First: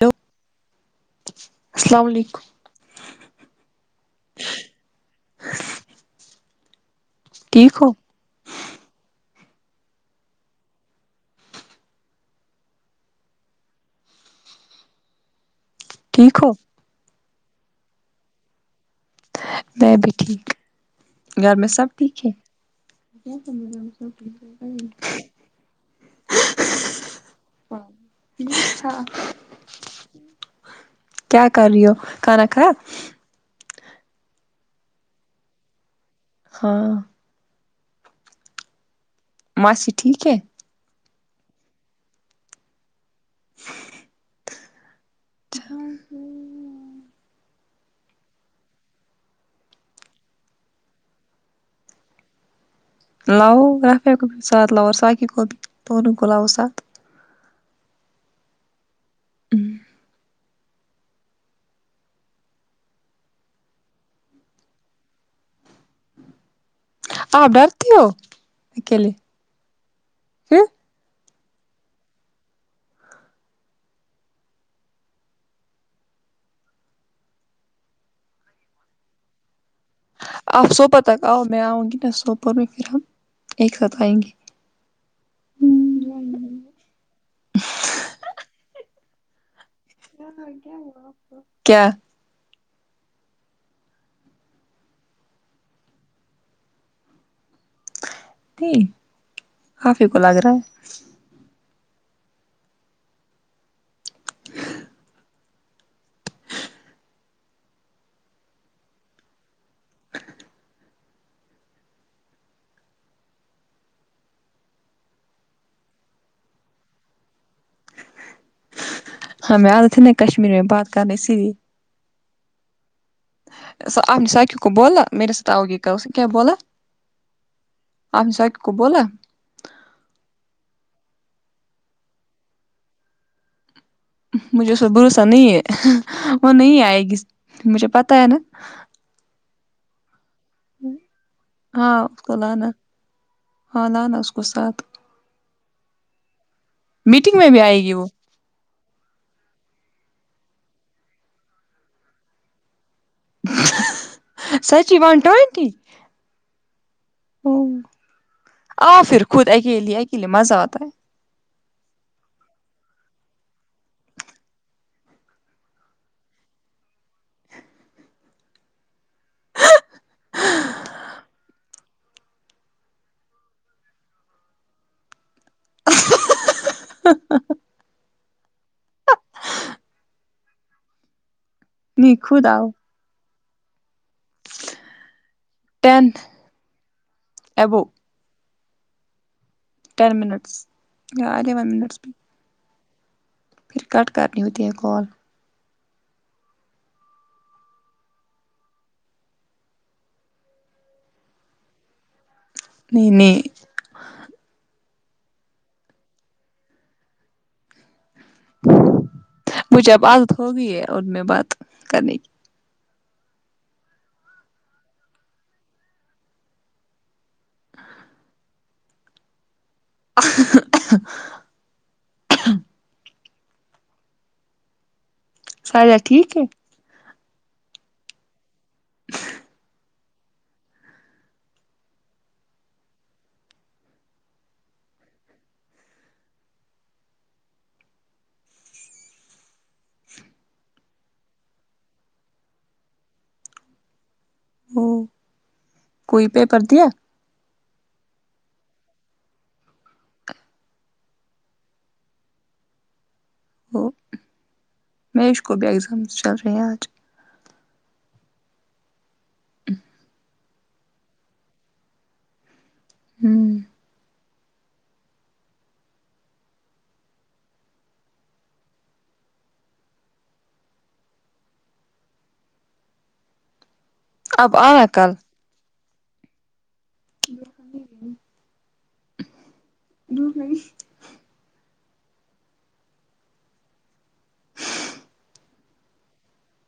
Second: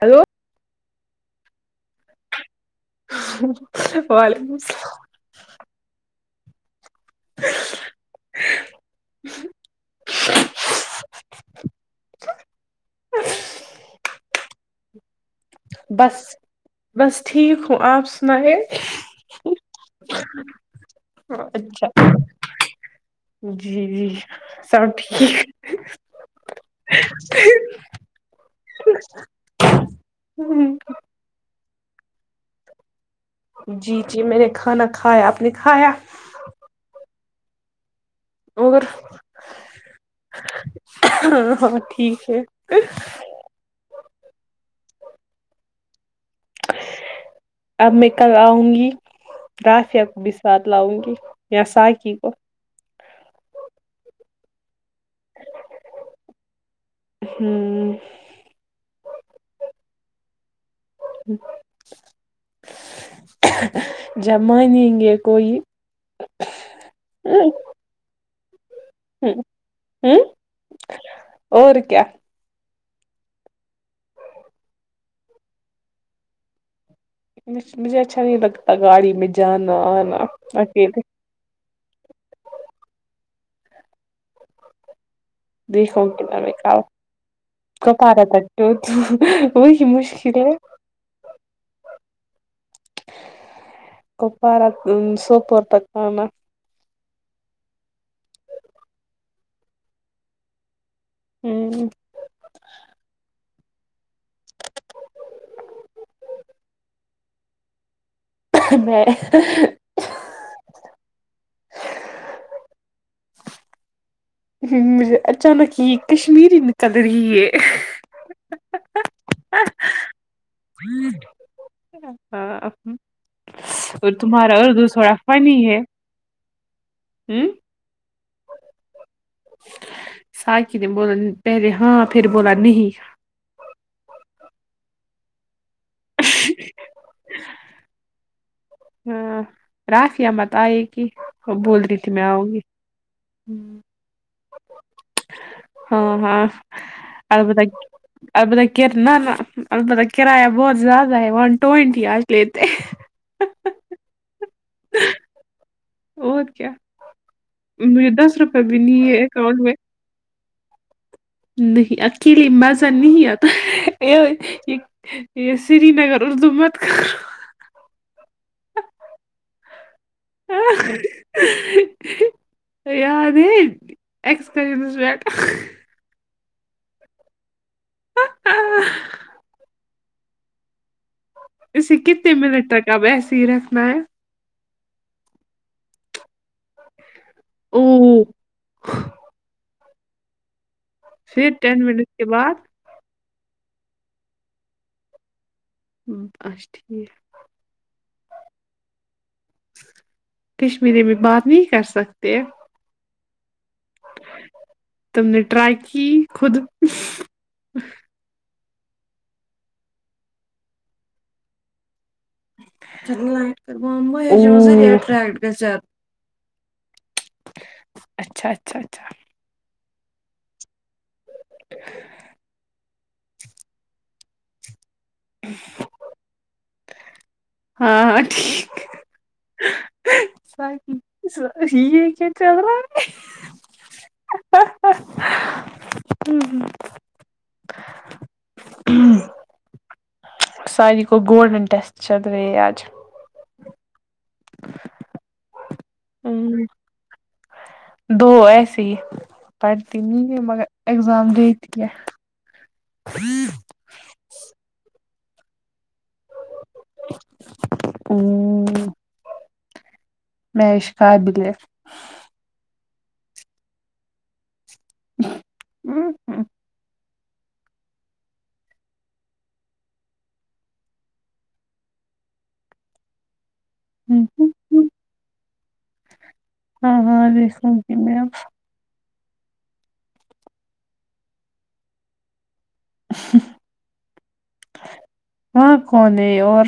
hello السلام علیکم وعلیکم السلام ٹھیک ہو بس ٹھیک ہو بس ٹھیک ہوں آپ سنائے میں بھی ٹھیک گھر میں اچھا سب ٹھیک ہے جی جی سب ٹھیک کیا کر رہی ہو کھانا کھایا جی جی میں نے کھانا کھایا آپ نے کھایا ہاں آور ماسی ٹھیک ہے ہاں ہاں ٹھیک ہے اب میں کل آؤں گی رافیہ کو بھی ساتھ لاؤں گی یا ساکی کو لاو رافیا کو بھی ساتھ لاو اور ساکی کو بھی دونوں کو لاو ساتھ ہمم جب مانیں گے کوئی آپ ڈرتی ہو اکیلے ہ ہوں پھر اور کیا مجھے اچھا نہیں لگتا گاڑی میں جانا انا آپ اکیلے سوبا تک آؤ میں آؤں گی نہ سوپ میں پھر ہم ایک ساتھ آئیں گے دیکھو کتانا میںکاپ [unintelligible] وہی مشکل ہے کیا کپارا سوپ اور تک میں نہیں اپ ہی کو لگ رہا ہے ہمم میں ہ مجھے اچانک یہ کشمیری نکل رہی ہے ہمیں عادت ہے نا کشمیری میں بات کرنے اسی لیے ہاں اور آپ نے تمہارا ساکی کو اردو بولا تھوڑا میرے ساتھ آؤ گے کل اس نے کیا بولا ہوں آپ نے ساکی کو بولا ساکی نے بولا پہلے ہاں پھر بولا نہیں مجھے اس پے بھروسا نہیں ہے وہ نہیں آئے گی مجھے پتا ہے نا ہاں رافیا بتئگی وہ بول دی ہاں تھی اس میں کو آؤں گی لانا ہاں لانا اس کو ساتھ ہاں ہاں آ میٹنگ میں بت بھی آئے گی وہ البتہ کرنا نہ البتہ کرایہ بہت زیادہ ہے ون ٹوینٹی آج لیتے ہے سچی ون ٹوئنٹی اور کیا وہ مجھے دس روپے بھی آ نہیں پھر ہے خود اکاؤنٹ میں اکیلے اکیلے مزہ آتا ہے نہیں اکیلے مزہ نہیں آتا یہ یہ سری نگر اردو مت ہ یاد ہے اکسکریمشرٹ ہ اسے نہیں کتنے خود منٹ آؤ تک اب ایسے ہی رکھنا ہے ٹین ابو اوو ٹین منٹس یہ پھر آگیے ون ٹین منٹس منٹ بھی کے بعد پھر کٹ کرنی ہوتی ہے کال ام اچھا ٹھیک کشمیری میں بات نہیں کر سکتے نہیں نہیں تم نے ٹرائی کی خود مجھے اب عادت ہوگئی ہے اور میں بات کرنے کی او اچھا اچھا سایا ٹھیک ہے ہاں ہاں ٹھیک یہ کیا چلرا ہے ہمم ہوں ساریی کو گولڈن ٹیسٹ چل رے آج ہوں ہوں دو ایسی پڑھتی نہیں ہیں مگر اگزام دے دیا وہ میرچ کو بھی ایگزامس چل رہے ہیں آج ہوں ا میش قابل ہے ہوں ہوں ہوں ہوں اب آیا کل ہاں ہاں ابھی سمجھی میں جھوٹ نہیں وہاں کون ہے اور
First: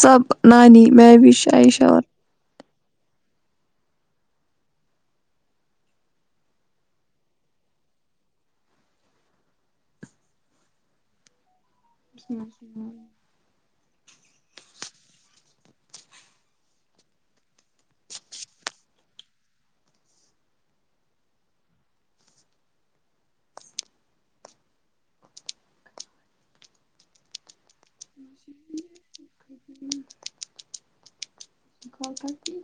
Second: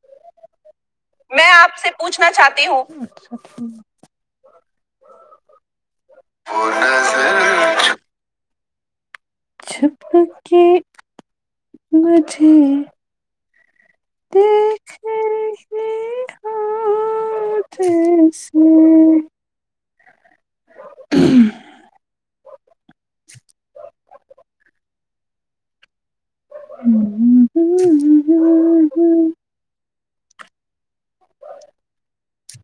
سب نانی مہوش عایئشہ اور نا چاہتی ہوں اچھا ٹھیک وہ نظر چھ چھپ کے [unintelligible] دیکھنی [unintelligible] ہوں جیسے ہوں ا کال کٹ گی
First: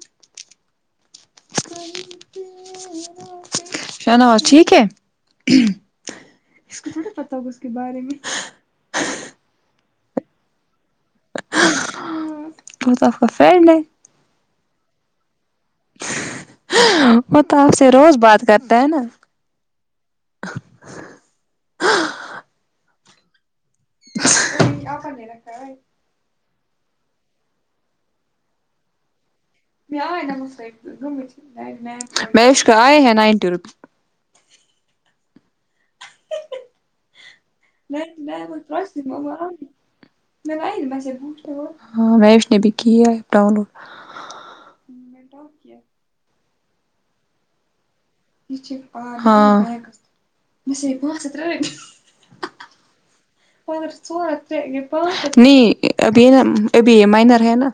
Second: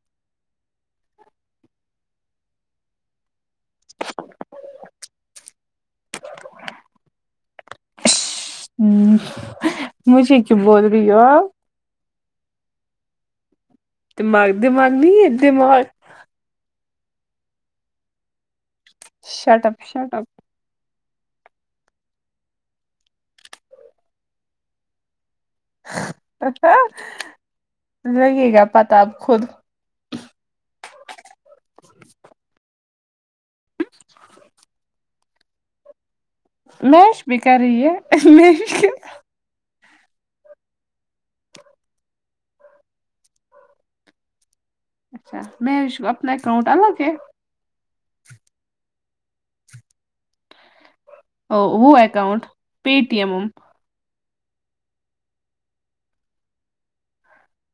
شاہنواز ٹھیک ہےاسکو تھوڑی پتا ہوگا اسکے بارے میں ہ مجھے کیوں بول رہی ہو آپ ہ وہ تو اپکا فرینڈ ہے دماغ دماغ نہیں ہے دماغ وہ تو آپ سے روز بات کرتا ہے نا شٹ اپ شٹ اپ کیا پڑھنے لگے گا پتا اب خود مش کا آئے ہیں نائنٹی روپ نوش بھی کر رہی ہے [unintelligible] [unintelligible] ہاں میش نے بھی کی ہے ڈاؤن لوڈ اچھا میش اپنا اکاؤنٹ الگ ہے ہاں او وہ اکاؤنٹ پے ٹی ایمم پر [unintelligible] نہیں ابھی ہے نا ابھی یے مائنر ہے نا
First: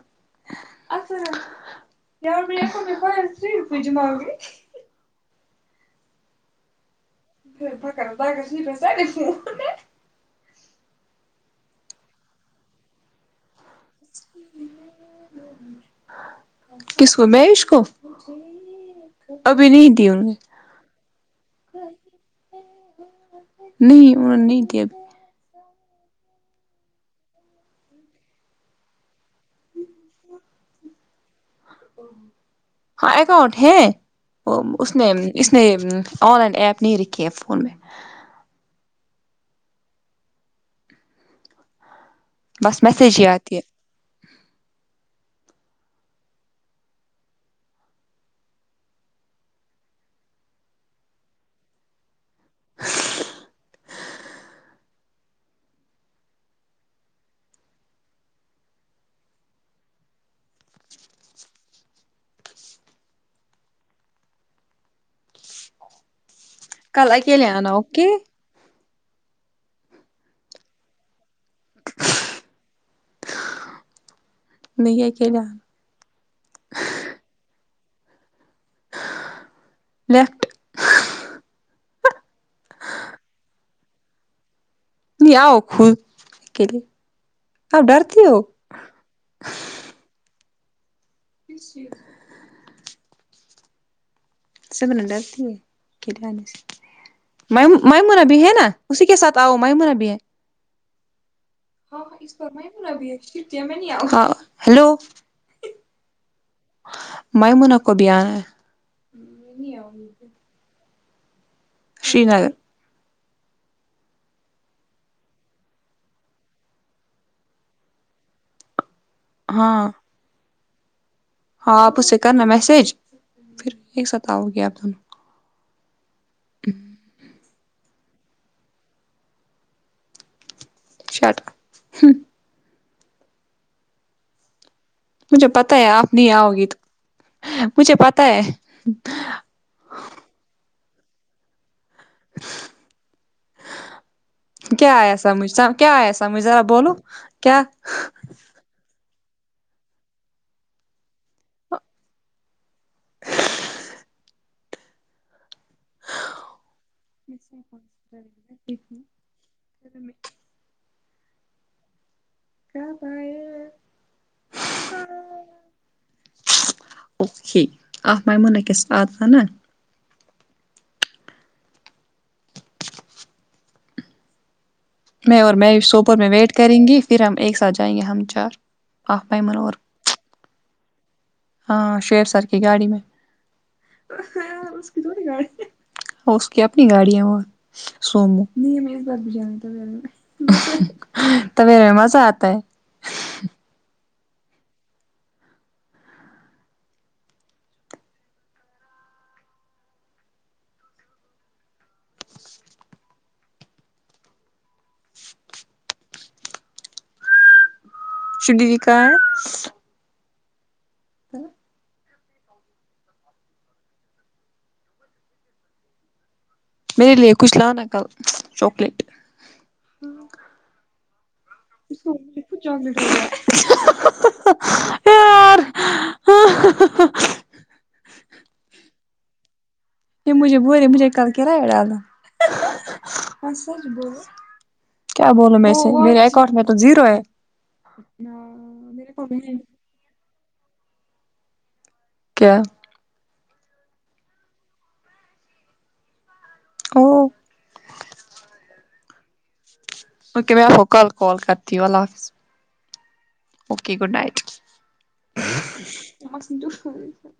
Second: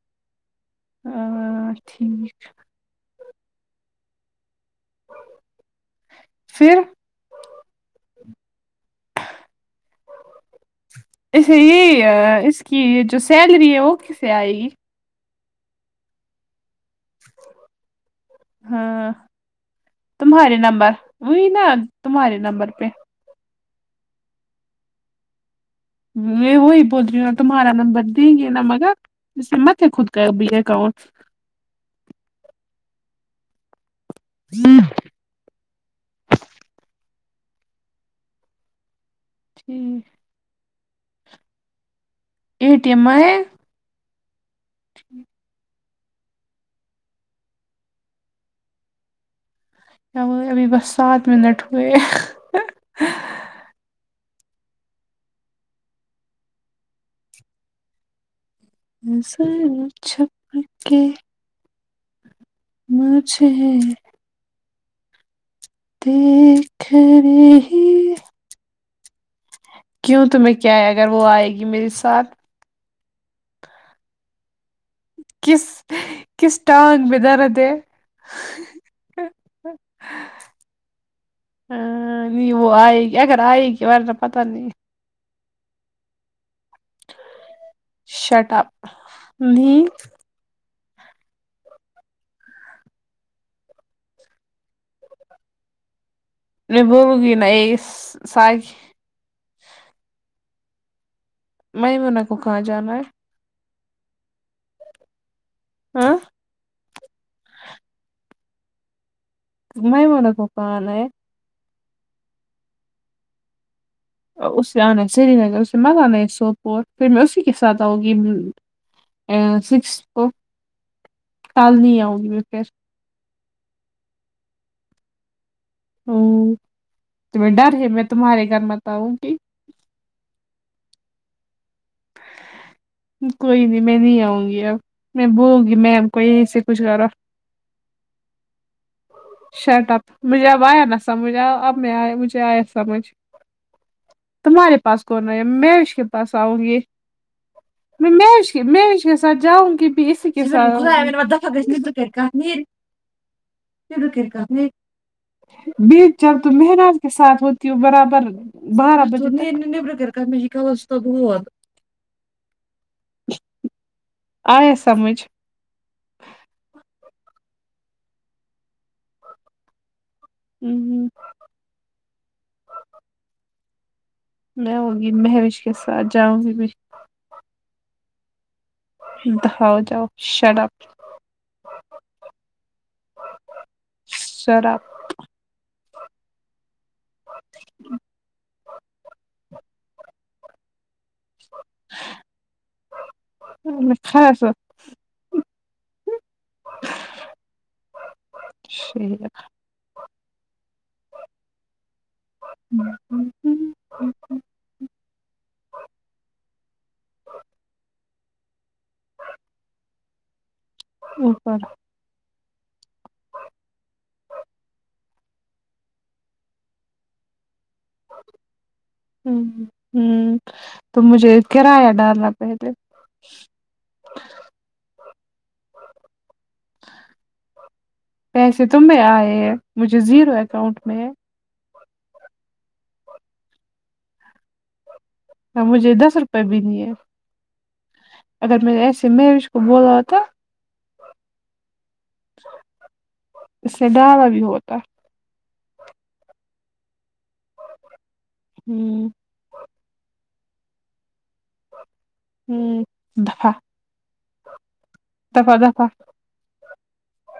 ٹھیک [unintelligible] فیر [unintelligible] اسے یے اس کی یے جو سیلری ہے وہ کیسے آئے گی کس کو میش کو ہاں ابھی نہیں دی انہوں نے تمہارے نمبر وہی نا تمہارے نمبر پے نہیں انہوں نے نہیں دیا میں وہی بول رہی ہو نہ تمہارا نمبر دیں گے مگر اسے مت خود کا ابی اکاؤنٹ ہ ہاں اکاؤنٹ ہے اس نے اس نے آن لائن ایپ نہیں رکھی ہے فون میں ٹھیک اے بس ٹی ایم میسیج ہی آئے آتی ہے یار ابھی بس سات منٹ ہوئے [unintelligible] مجھے دیکھ کل اکیلے آنا رہی اوکے کیوں تو میں کیا ہے اگر وہ آئے گی میرے ساتھ نہیں اکیلے کس آنا کس ٹانگ میں درد ہے لفت ہاں نہیں وہ آئے گی اگر آئے گی اور پتا نہیں کبھی آؤ خود اکےلے شٹاپ نہیں [unintelligible] [unintelligible] میں بولو گی نہ اس میمونہ بھی ہے نا [unintelligible] اسی کے ساتھ آؤ میمونہ بی ہے ہاں ہاں میمونہ کو اس پر کہاں میمونہ جانا ہے بھی ہے [unintelligible] ہاں ہیلو ہاں میمونہ کو بھی آیا ہے میمونہ کو کال ہے شری نگر اسے آنا ہے سری نگر اس سے مگا نا ایک سوپ اور پھر میں اسی کے ساتھ آؤں گی اے آ ہاں سیکس جو ہاں آپ اس سے کرنا میسج پھر ایک ساتھ آؤ گے آپ دونوں آمم تمے ڈر ہے میں تمہارے گھر مت آو گی شٹ اپ ہمم کوئی نہیں میں نہیں آؤں گی اب میں مجھے بولوں گی پتا ہے میم آپ کو نہیں یہیں آؤ سے گی کچھ تو کرو مجھے پتا ہے شرٹ آپ مجھے آب آیا نا سمجھ اب میں آیا مجھے آیا سمجھ تمہارے کیا پاس آیا کون ہے سمجھ محش کیا کے آیا پاس سمجھ آؤں ذرا گی بولو کیا میں مش میں ہیش کے ساتھ جاؤں گی بھی اسی کے سات [unintelligible] [unintelligible] میر جب تم مہراج کے ساتھ ہوری ہو برابر بارہ بجنے [unintelligible] آیا سمجھ اوکے آپ میمونہ کے ساتھ آنا آمہم میں ان میں اور میں سوپور میں ویٹ کریں گی فیر ہم ایک ساتھ جائیں گے ہم چار آپ میمون اور داؤ جاؤ شٹ اپ ہاں شیر سر کی گاڑی میں شراب اس کی اپنی گاڑیں وہ سومو [unintelligible] [unintelligible] ہ ہ شددی کہا ہے اوپر میرے لیے کچھ لانا کل چاکلیٹ ہ ہ تو مجھے کرایہ ڈالنا پہلے یار پیسے تم میں آئے ہیں مجھے زیرو یہ مجھے بول اکاؤنٹ رہے میں مجھے ہے کل کرایہ ڈالنا ہاں سچ بولو کیا بولو اور میں مجھے دس میرے روپئے اکاؤنٹ بھی میں تو نہیں زیرو ہے اگر میں ایسے مہویش کو بولا ہو تھا کیا اس سے ڈالا بھی ہوتا او ہوں اوکے میں آپ کو کل کال کرتی ہوں اللہ حافظ ہوں دفع اوکے گڈ نائٹ دفع دفع [unintelligible]